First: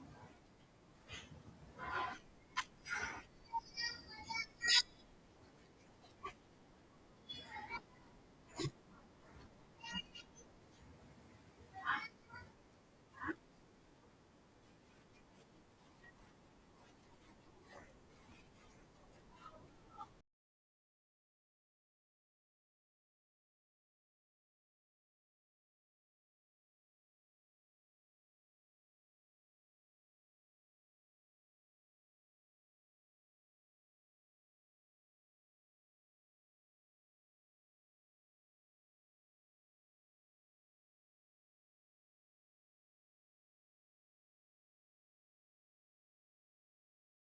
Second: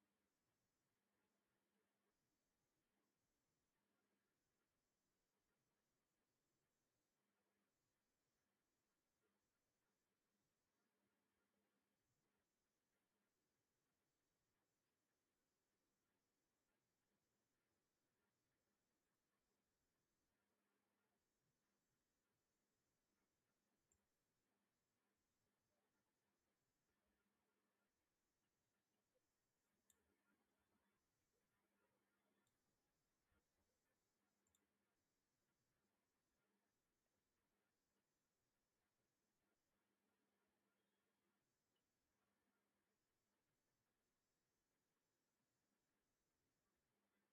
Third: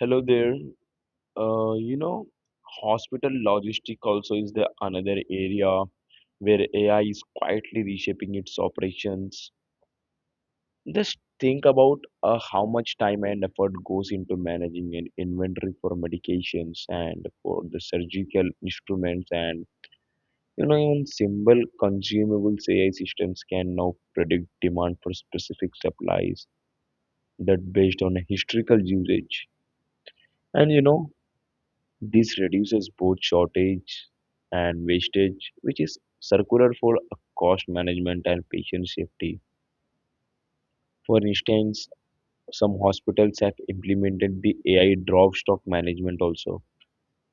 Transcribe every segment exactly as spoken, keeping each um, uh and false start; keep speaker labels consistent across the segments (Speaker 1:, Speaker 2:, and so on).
Speaker 1: Hello there. Uh, you know, hospital logistic also is the another area where A I is quietly reshaping its operations. Just think about uh, how much time and effort goes into managing an inventory for medications and for the surgical instruments and you know even simple consumables. A I systems can now predict demand for specific supplies that based on historical usage. And you know, This reduces both shortage and wastage, which is circular for cost management and patient safety. For instance, some hospitals have implemented the A I drop stock management also.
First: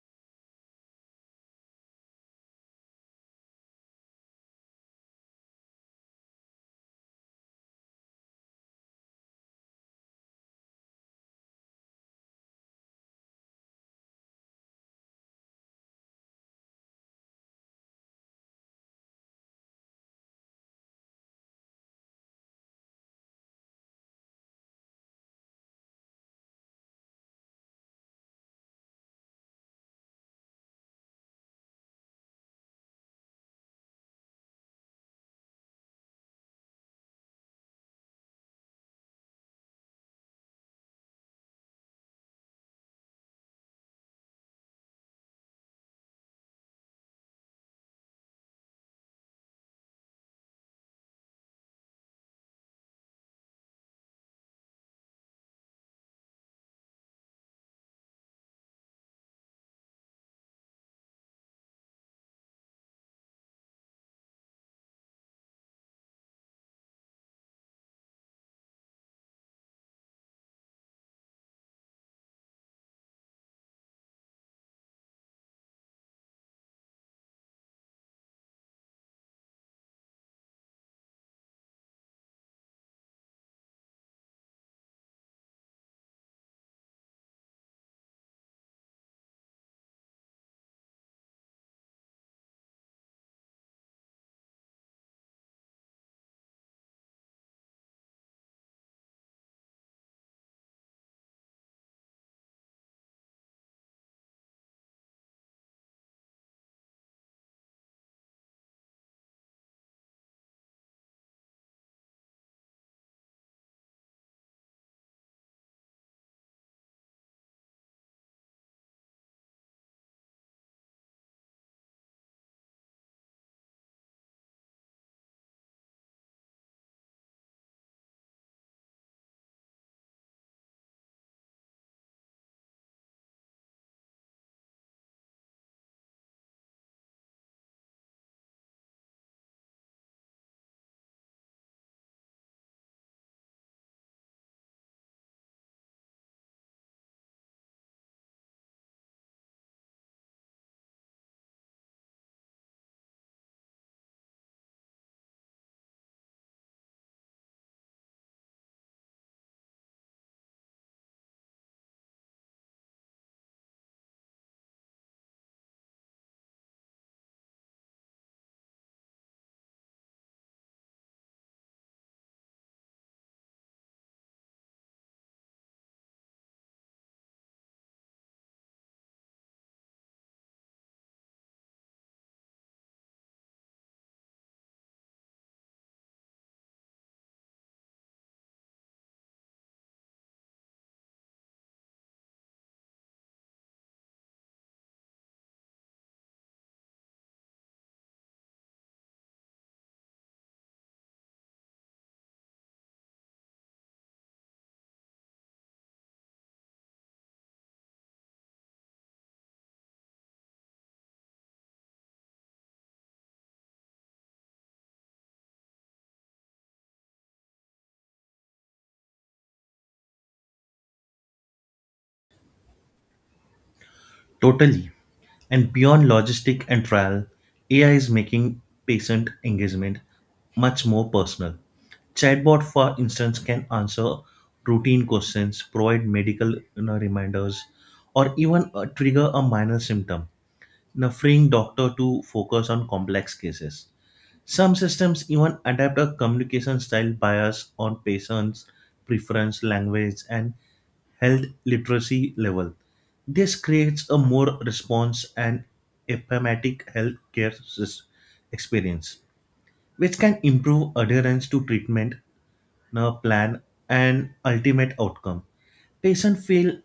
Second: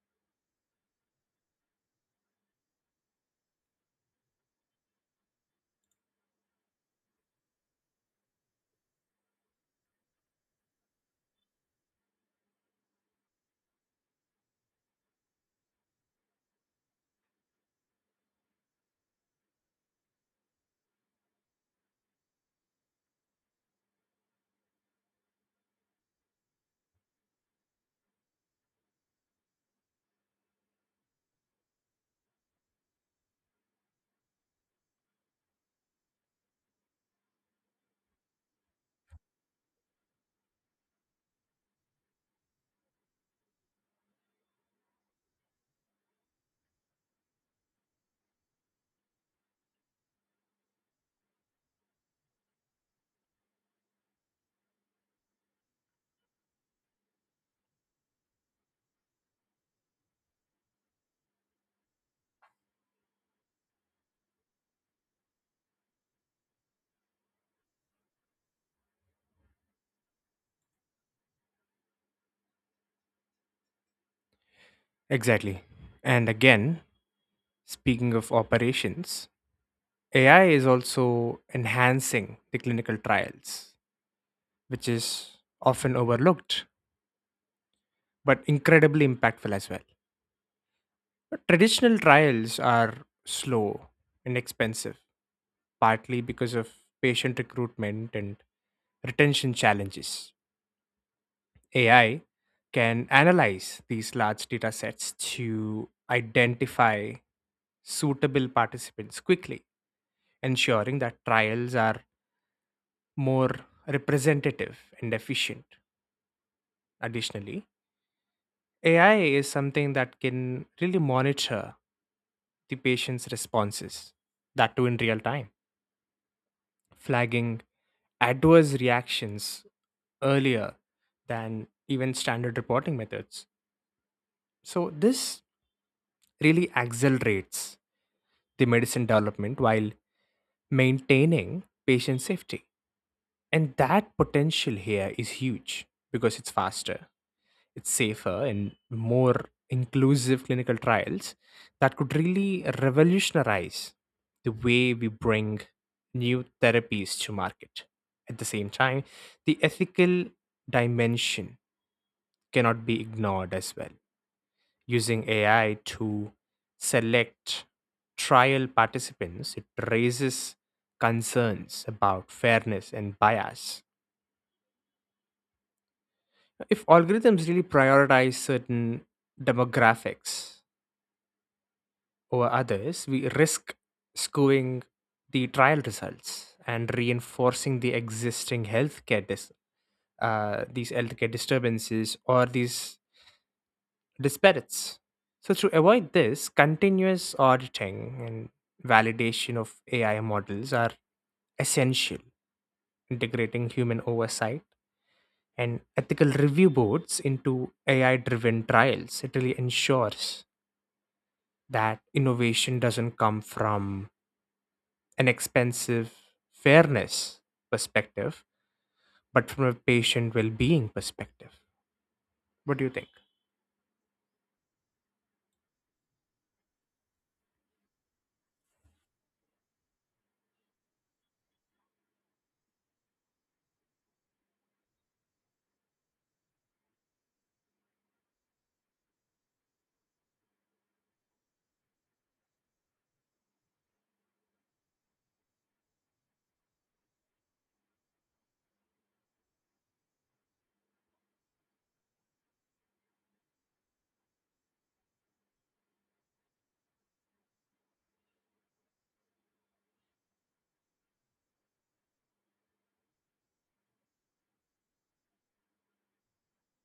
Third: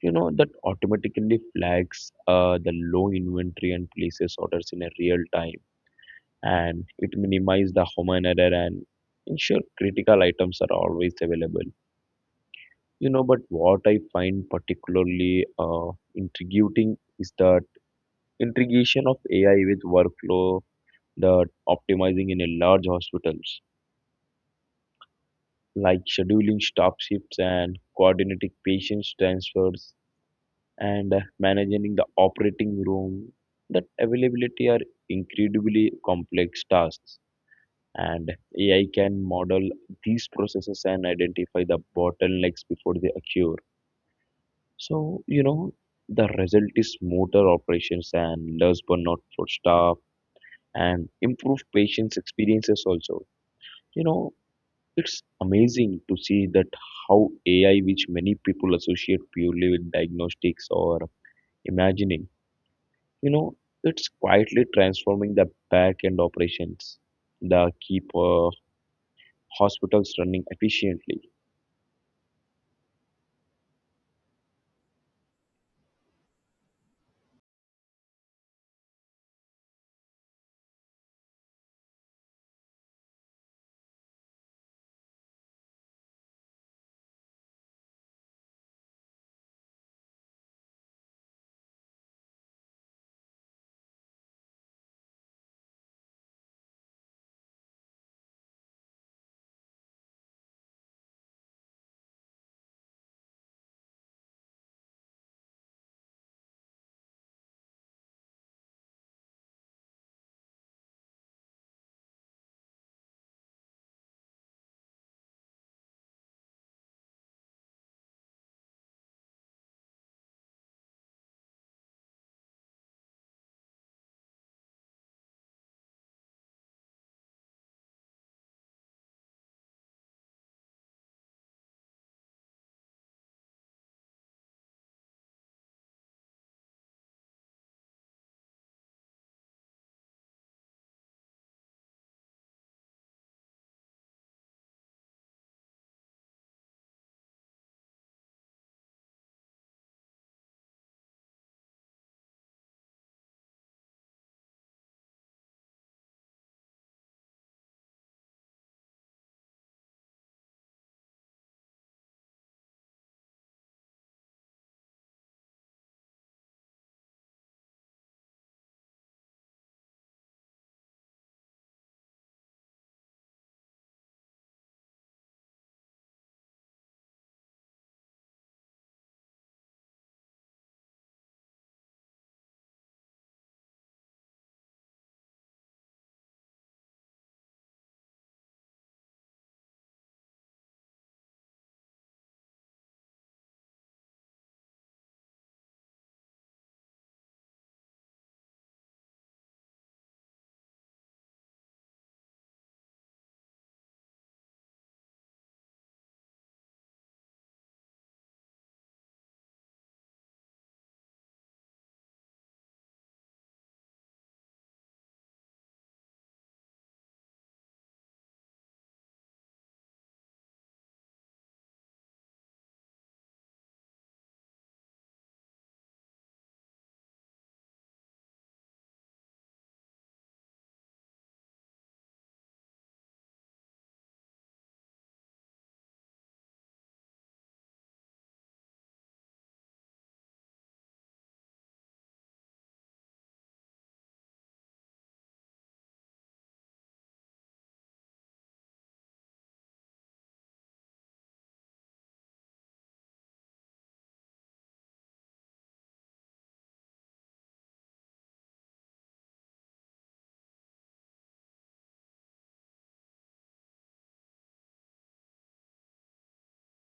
Speaker 1: You know, that automatically flags uh, the low inventory and places orders in a real time. And it minimizes the human error and ensure critical items are always available. You know, but what I find particularly uh, intriguing is the integration of A I with workflow that optimizing in a large hospitals, like scheduling staff shifts and coordinating patients transfers and uh, managing the operating room. That availability are incredibly complex tasks, and A I can model these processes and identify the bottlenecks before they occur. So you know the result is smoother operations and less burnout for staff and improve patients' experiences also. You know, it's amazing to see that how A I, which many people associate purely with diagnostics or imagining, you know, it's quietly transforming the back end operations that keep uh, hospitals running efficiently.
Speaker 2: Exactly. And again, speaking of operations, A I is also enhancing the clinical trials, which is often overlooked, but incredibly impactful as well. But traditional trials are slow and expensive, partly because of patient recruitment and retention challenges. A I can analyze these large data sets to identify suitable participants quickly, ensuring that trials are more representative and efficient. Additionally, A I is something that can really monitor the patient's responses, that too in real time, flagging adverse reactions earlier than even standard reporting methods. So, this really accelerates the medicine development while maintaining patient safety. And that potential here is huge because it's faster, it's safer, and more inclusive clinical trials that could really revolutionize the way we bring new therapies to market. At the same time, the ethical dimension cannot be ignored as well. Using A I to select trial participants, it raises concerns about fairness and bias. If algorithms really prioritize certain demographics over others, we risk skewing the trial results and reinforcing the existing healthcare dis- uh, these healthcare disturbances or these disparities. So to avoid this, continuous auditing and validation of A I models are essential. Integrating human oversight and ethical review boards into A I driven trials. It really ensures that innovation doesn't come from an expensive fairness perspective, but from a patient well being perspective. What do you think?
Speaker 3: Totally. And beyond logistic and trial, A I is making patient engagement much more personal. Chatbot, for instance, can answer routine questions, provide medical you know, reminders, or even uh, trigger a minor symptom, you know, freeing doctor to focus on complex cases. Some systems even adapt a communication style bias on patients' preference, language, and health literacy level. This creates a more response and empathetic healthcare sys- experience, which can improve adherence to treatment uh, plan and ultimate outcome. Patients feel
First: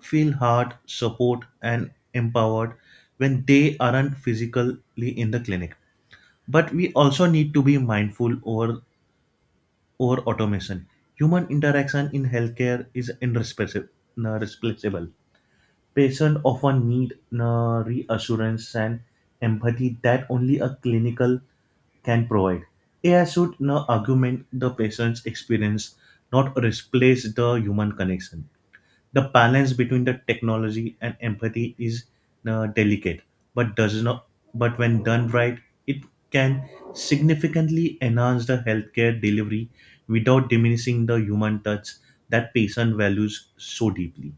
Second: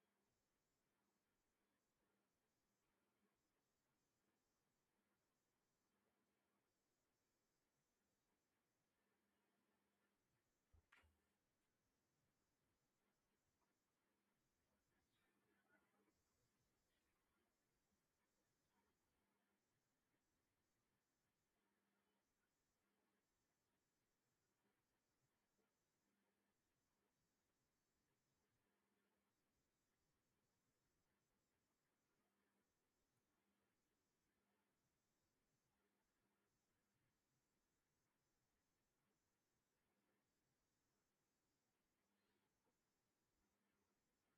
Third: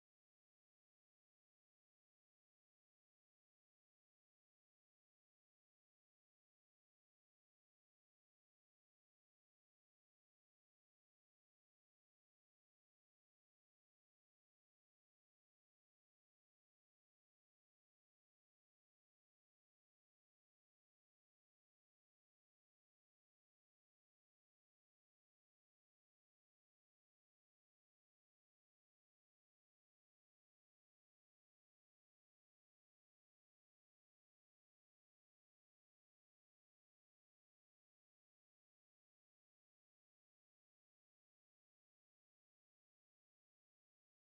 Speaker 3: feel heard, support, and empowered when they aren't physically in the clinic, but we also need to be mindful over over automation. Human interaction in healthcare is irreplaceable replaceable. Patients often need na, reassurance and empathy that only a clinical can provide. AI should na, augment the patient's experience, not replace the human connection. The balance between the technology and empathy is uh, delicate, but does not. But when done right, it can significantly enhance the healthcare delivery without diminishing the human touch that patient values so deeply.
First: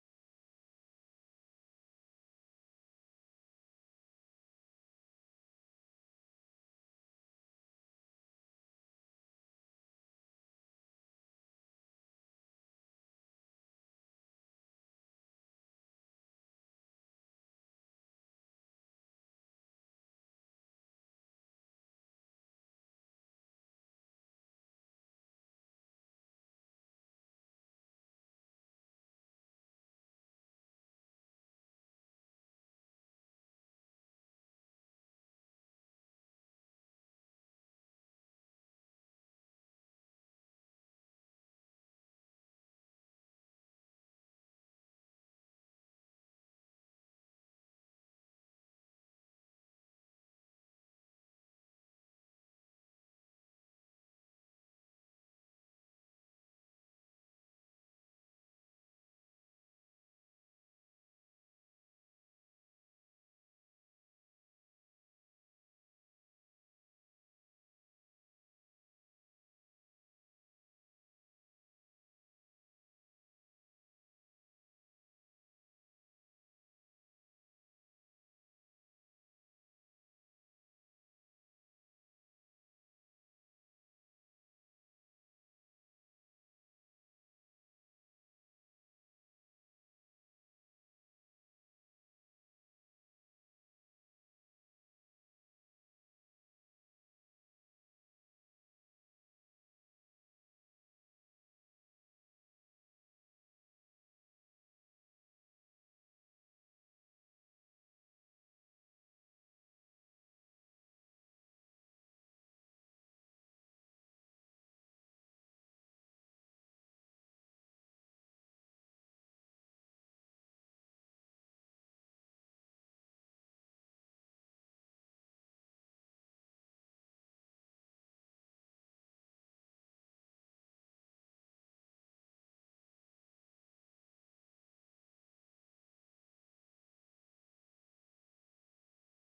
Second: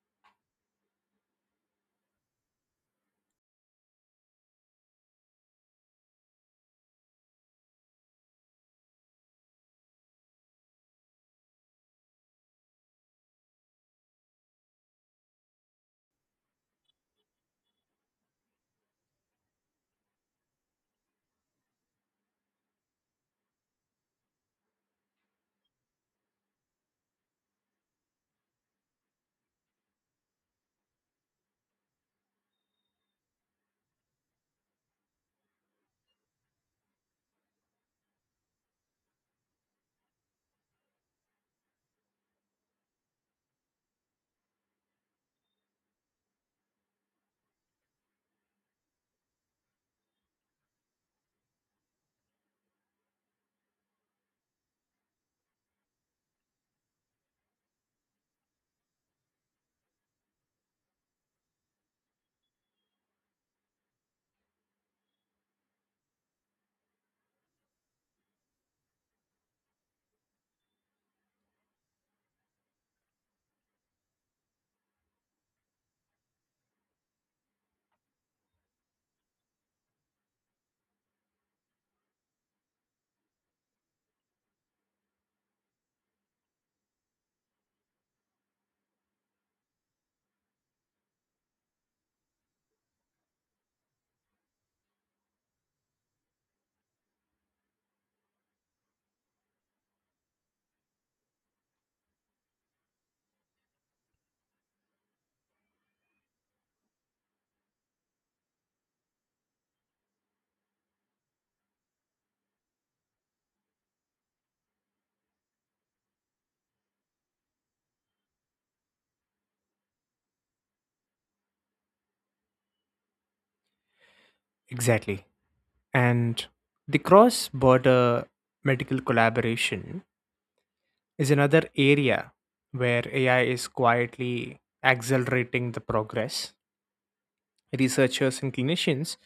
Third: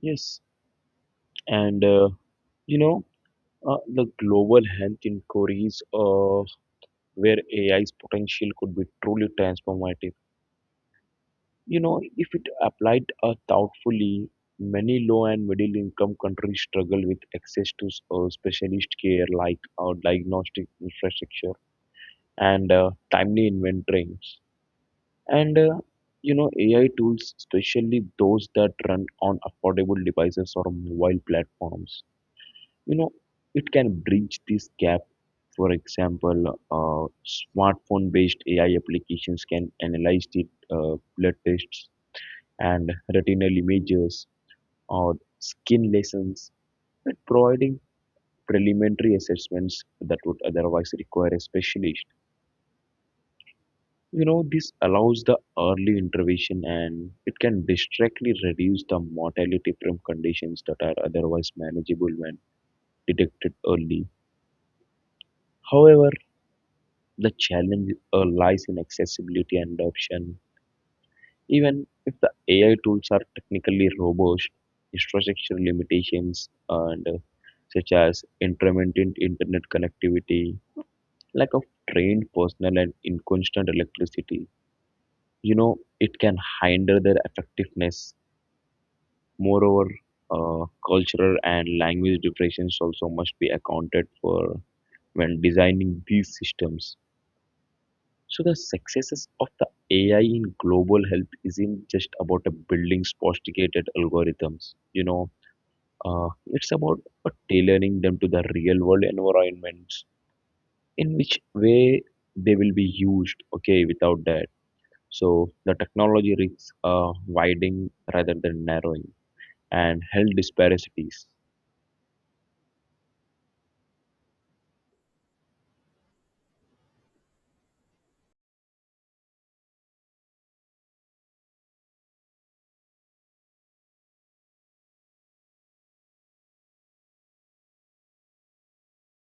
Speaker 1: Yes, and uh, you know, uh, the global health inquiries of where A I's potential could be truly transformative. You know, if it applied uh, thoughtfully, many low and middle income countries struggle with access to uh, specialist care like uh, diagnostic infrastructure and uh, timely inventories. And uh, you know, A I tools, especially those that run on affordable devices or mobile platforms, you know, it can bridge this gap. For example, uh, smartphone-based A I applications can analyze the uh, blood tests and retinal images or skin lesions and providing preliminary assessments that would otherwise require a specialist. You know, this allows the early intervention and it can directly reduce the mortality from conditions that are otherwise manageable when detected early. However, the challenge uh, lies in accessibility and adoption. Even if the A I tools are technically robust, infrastructure limitations and, uh, such as intermittent internet connectivity, lack of trained personnel and inconstant electricity, you know, it can hinder their effectiveness. Moreover, uh, cultural and language differences also must be accounted for when designing these systems. So the successes of the A I in global health isn't just about a building sophisticated algorithms. You know, uh, it's about uh, tailoring them to the real world environments in which way they will be used. Okay, without that, so the technology risks uh, widening rather than narrowing and health disparities.
Speaker 2: Exactly. And the cross border medical collaboration is another area where A I is quietly accelerating the progress. Researchers and clinicians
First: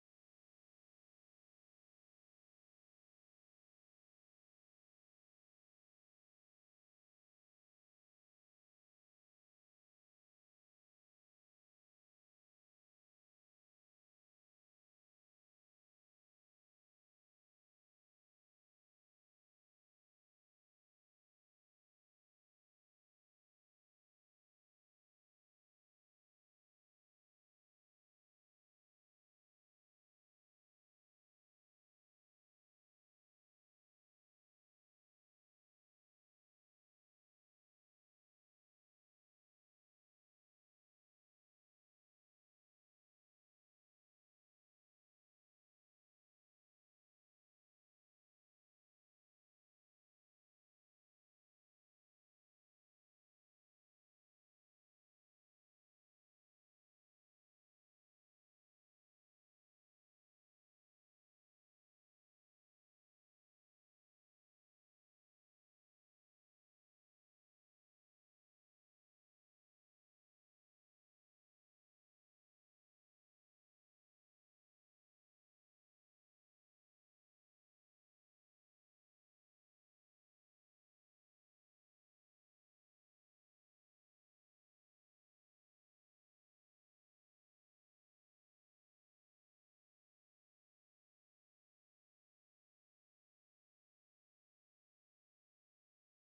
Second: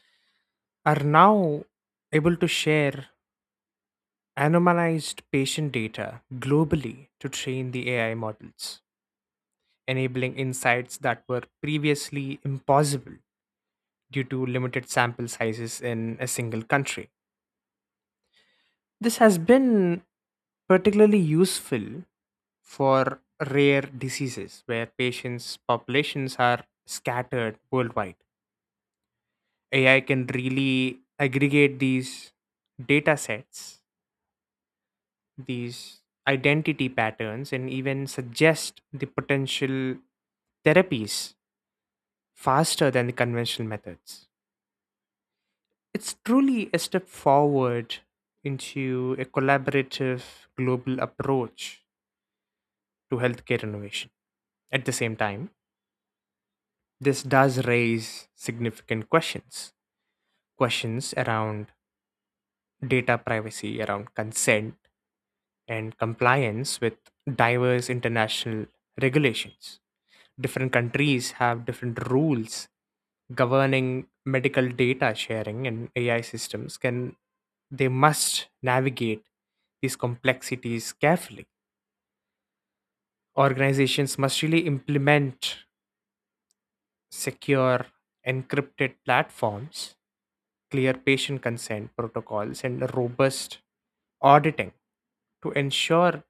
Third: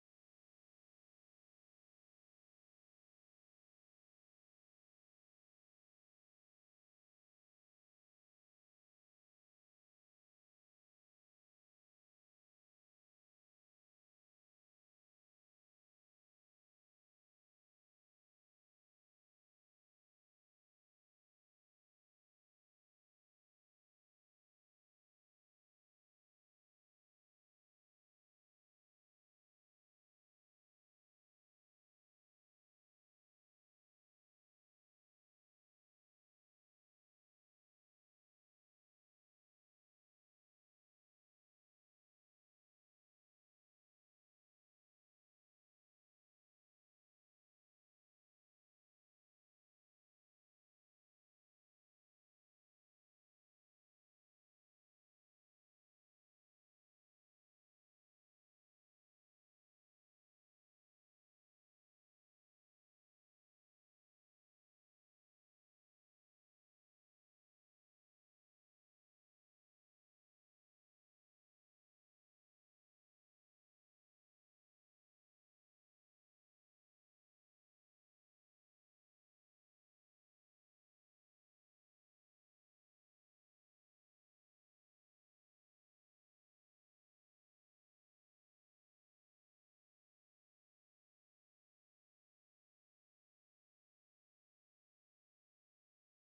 Speaker 2: are now able to share anonymized patient data globally to train the A I models, enabling insights that were previously impossible due to limited sample sizes in a single country. This has been particularly useful for rare diseases where patients' populations are scattered worldwide. A I can really aggregate these data sets, these identity patterns, and even suggest the potential therapies faster than the conventional methods. It's truly a step forward into a collaborative global approach to healthcare innovation. At the same time, this does raise significant questions, questions around data privacy, around consent, and compliance with diverse international regulations. Different countries have different rules governing medical data sharing, and A I systems can, they must navigate these complexities carefully. Organizations must really implement secure encrypted platforms, clear patient consent protocols, and robust auditing to ensure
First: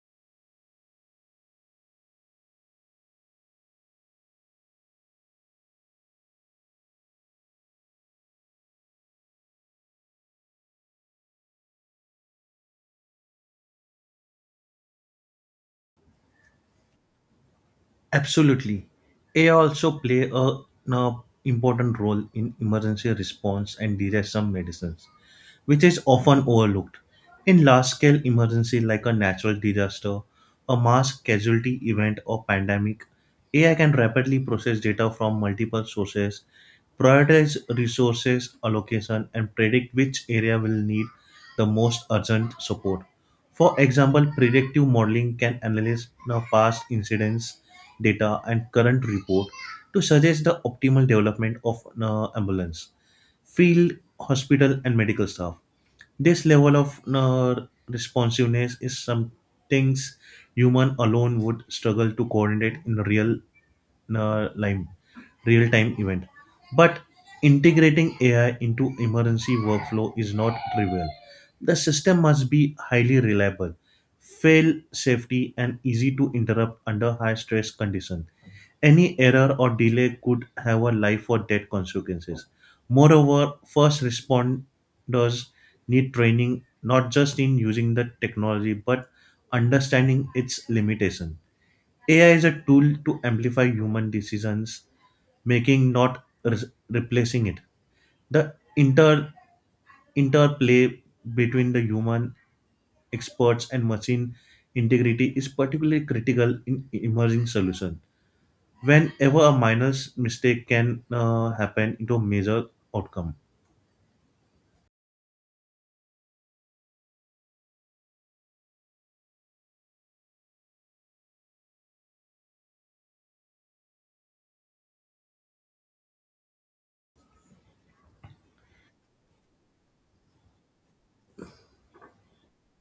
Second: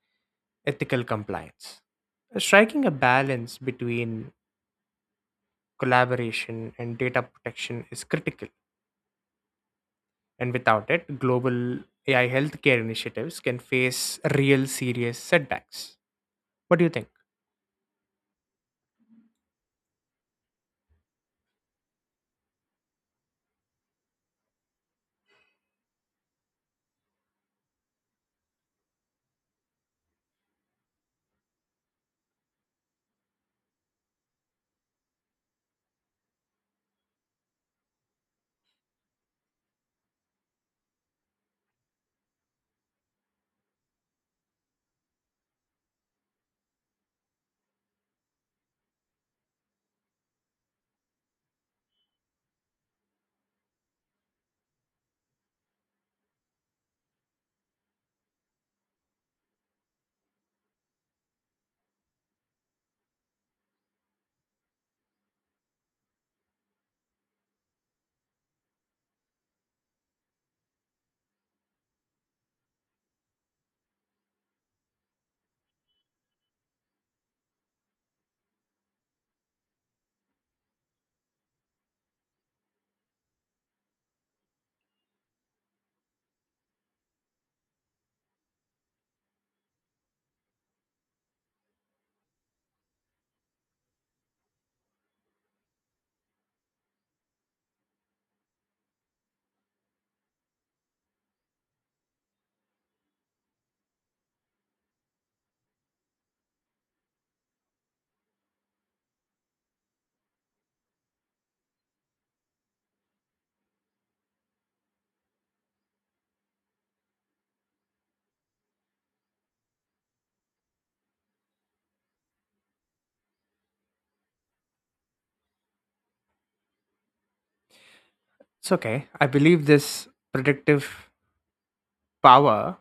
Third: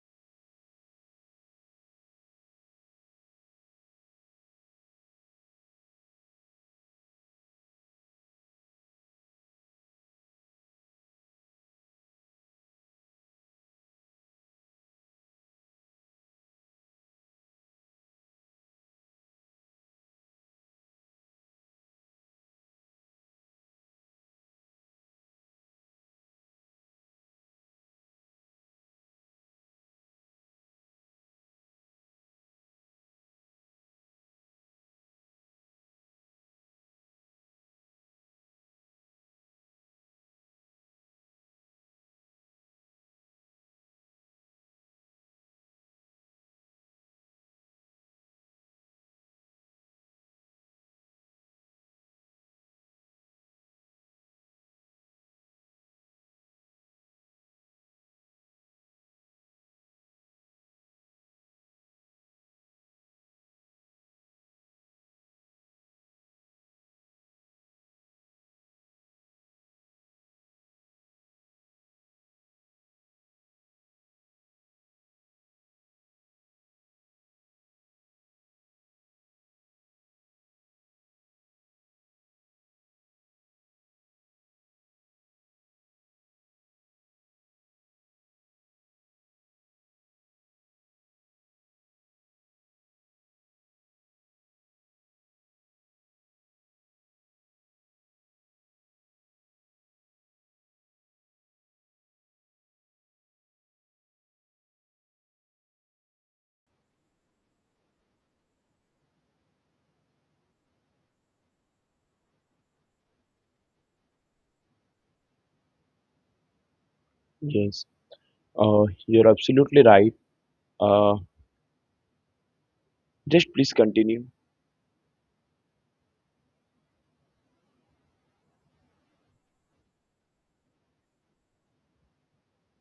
Speaker 2: ethical compliance. Striking a balance between collaboration and data protection is critical. And without it, global A I healthcare initiatives can face real serious setbacks. What do you think?
Speaker 3: Absolutely. A I also play a, an important role in emergency response and detection medicines, which is often overlooked. In large-scale emergency like a natural disaster, a mass casualty event or pandemic, A I can rapidly process data from multiple sources, prioritize resources allocation, and predict which area will need the most urgent support. For example, predictive modeling can analyze the past incidents data and current report to suggest the optimal development of an ambulance, field, hospital, and medical staff. This level of uh, responsiveness is some things human alone would struggle to coordinate in real uh, time, real time event. But integrating A I into emergency workflow is not trivial. The system must be highly reliable, fail safety, and easy to interrupt under high stress conditions. Any error or delay could have a life or death consequences. Moreover, first responders need training not just in using the technology but understanding its limitation. A I is a tool to amplify human decisions making, not re- replacing it. The inter interplay between the human experts and machine integrity is particularly critical in emerging solutions whenever a minor s- mistake can uh, happen into a major outcome.
Speaker 1: Yes, uh, you're absolutely right. Uh, just please continue.
Speaker 2: It's okay. I believe this predictive power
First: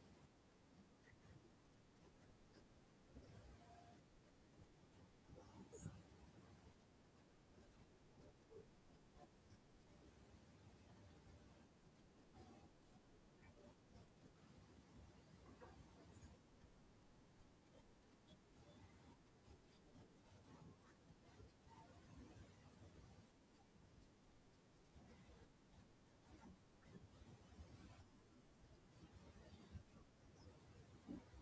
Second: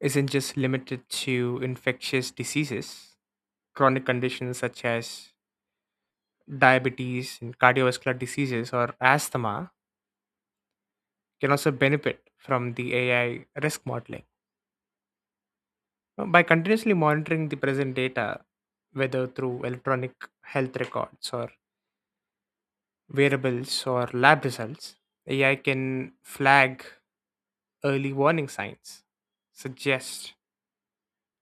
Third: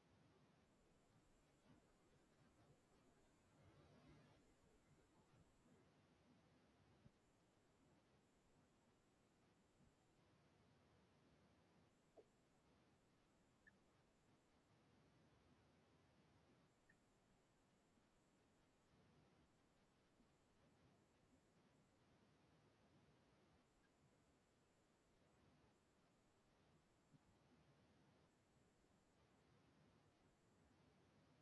Speaker 2: isn't just limited to infectious diseases, chronic conditions such as diabetes and cardiovascular diseases or asthma can also benefit from the A I risk modeling. Now, by continuously monitoring the present data, whether through electronic health records or variables or lab results, A I can flag early warning signs, suggest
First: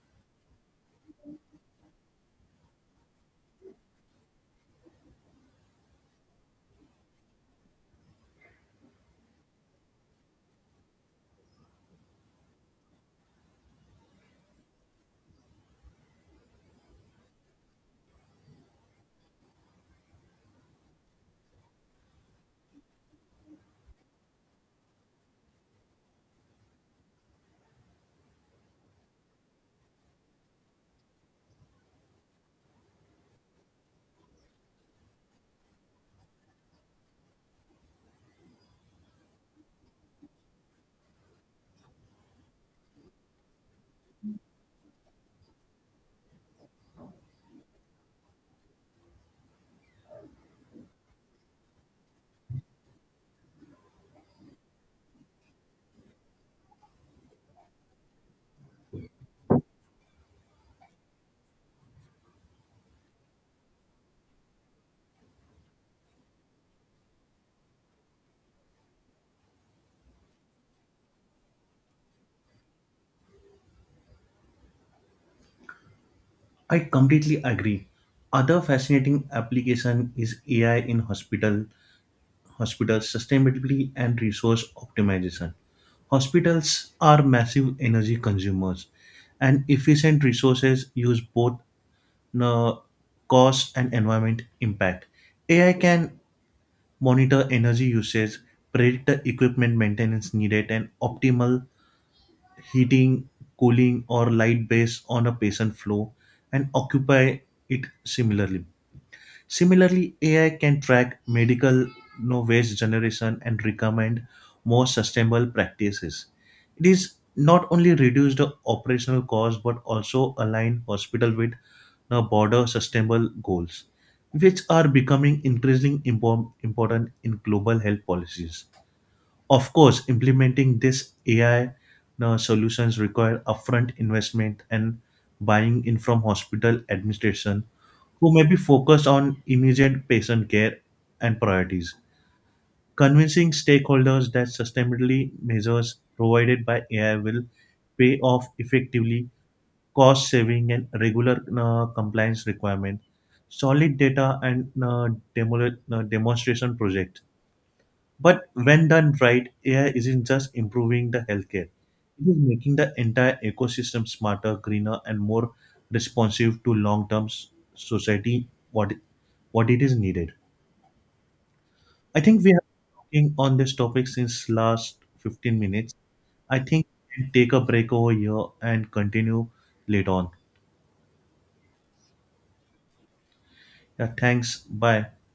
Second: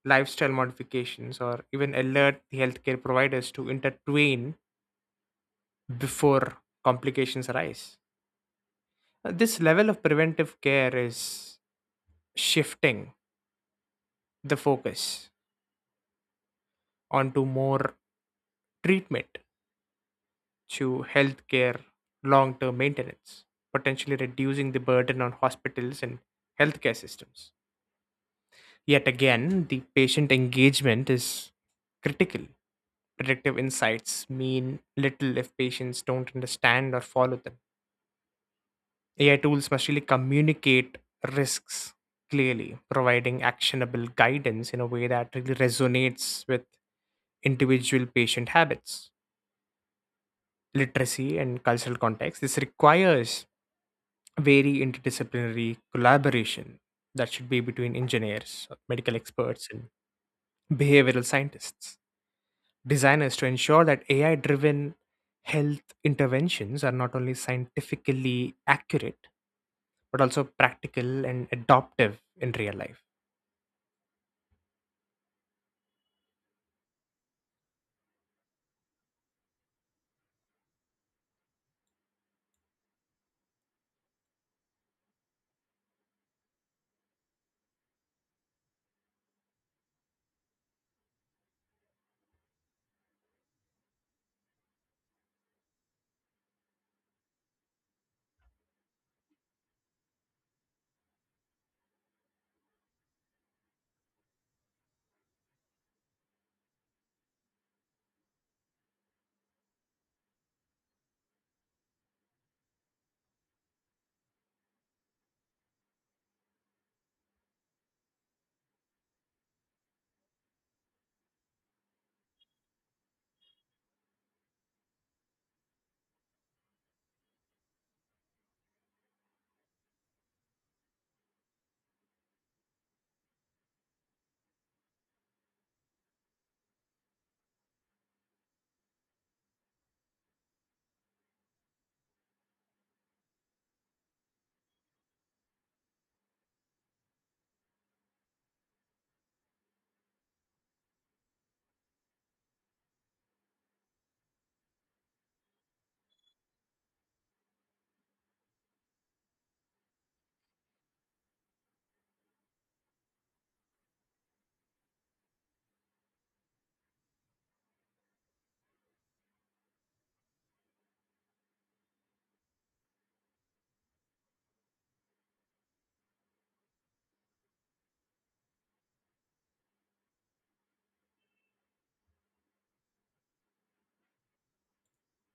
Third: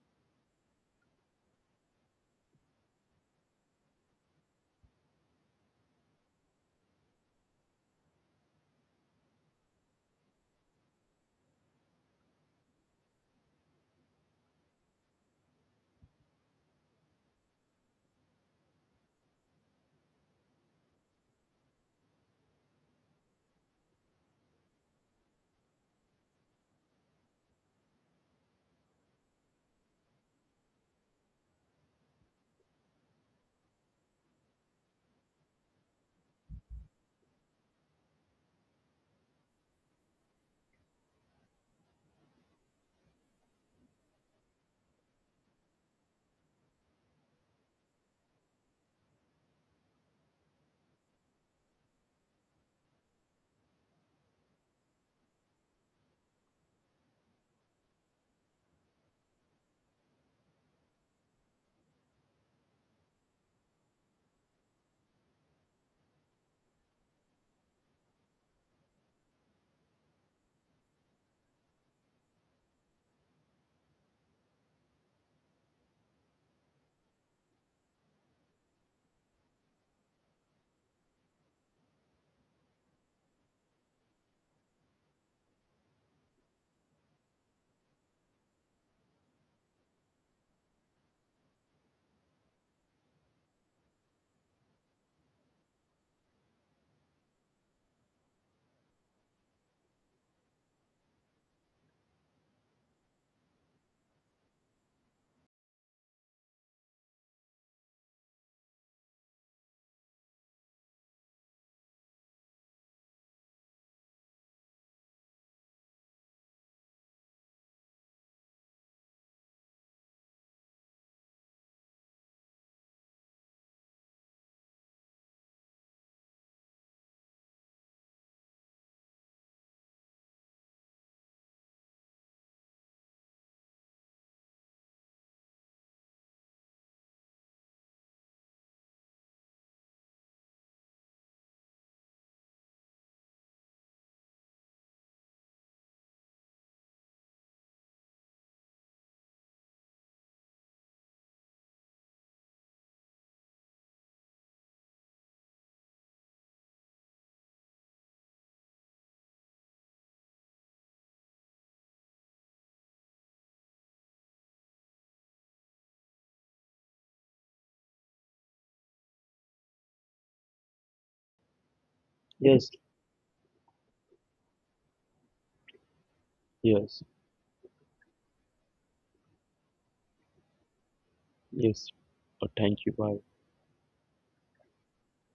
Speaker 2: lifestyle modifications, or even alert the healthcare providers to intervene before complications arise. Uh, This level of preventive care is shifting the focus onto more treatment to healthcare long term maintenance, potentially reducing the burden on hospitals and healthcare systems. Yet again, the patient engagement is critical. Predictive insights mean little if patients don't understand or follow them. A I tools must really communicate risks clearly, providing actionable guidance in a way that really resonates with individual patient habits, literacy, and cultural context. This requires very interdisciplinary collaboration that should be between engineers, medical experts, and behavioral scientists. Designers to ensure that A I driven health interventions are not only scientifically accurate, but also practical and adoptive in real life.
Speaker 3: I completely agree. Other fascinating application is A I in hospital hospital sustainability and resource optimization. Hospitals are massive energy consumers, and efficient resources use both uh, cost and environment impact. A I can monitor energy usage, predict the equipment maintenance needed, and optimal heating, cooling, or light based on a patient flow and occupy it similarly. Similarly, A I can track medical no waste generation and recommend more sustainable practices. It is not only reduce the operational cost but also align hospital with the broader sustainable goals, which are becoming increasingly impor- important in global health policies. Of course, implementing this A I uh, solutions require upfront investment and buying in from hospital administration, who may be focused on immediate patient care and priorities. Convincing stakeholders that sustainability measures provided by A I will pay off effectively, cost saving and regular uh, compliance requirement, solid data and uh, demo- uh, demonstration project, but when done right, A I isn't just improving the healthcare, it is making the entire ecosystem smarter, greener, and more responsive to long term society what, what it is needed. I think we have
Speaker 1: Yes,
Speaker 3: been talking on this topic since last fifteen minutes. I think
Speaker 1: yes,
Speaker 3: we can take a break over here and continue later on.
Speaker 1: yes. Uh, thank you. Bye.
Speaker 3: Yeah, thanks. Bye.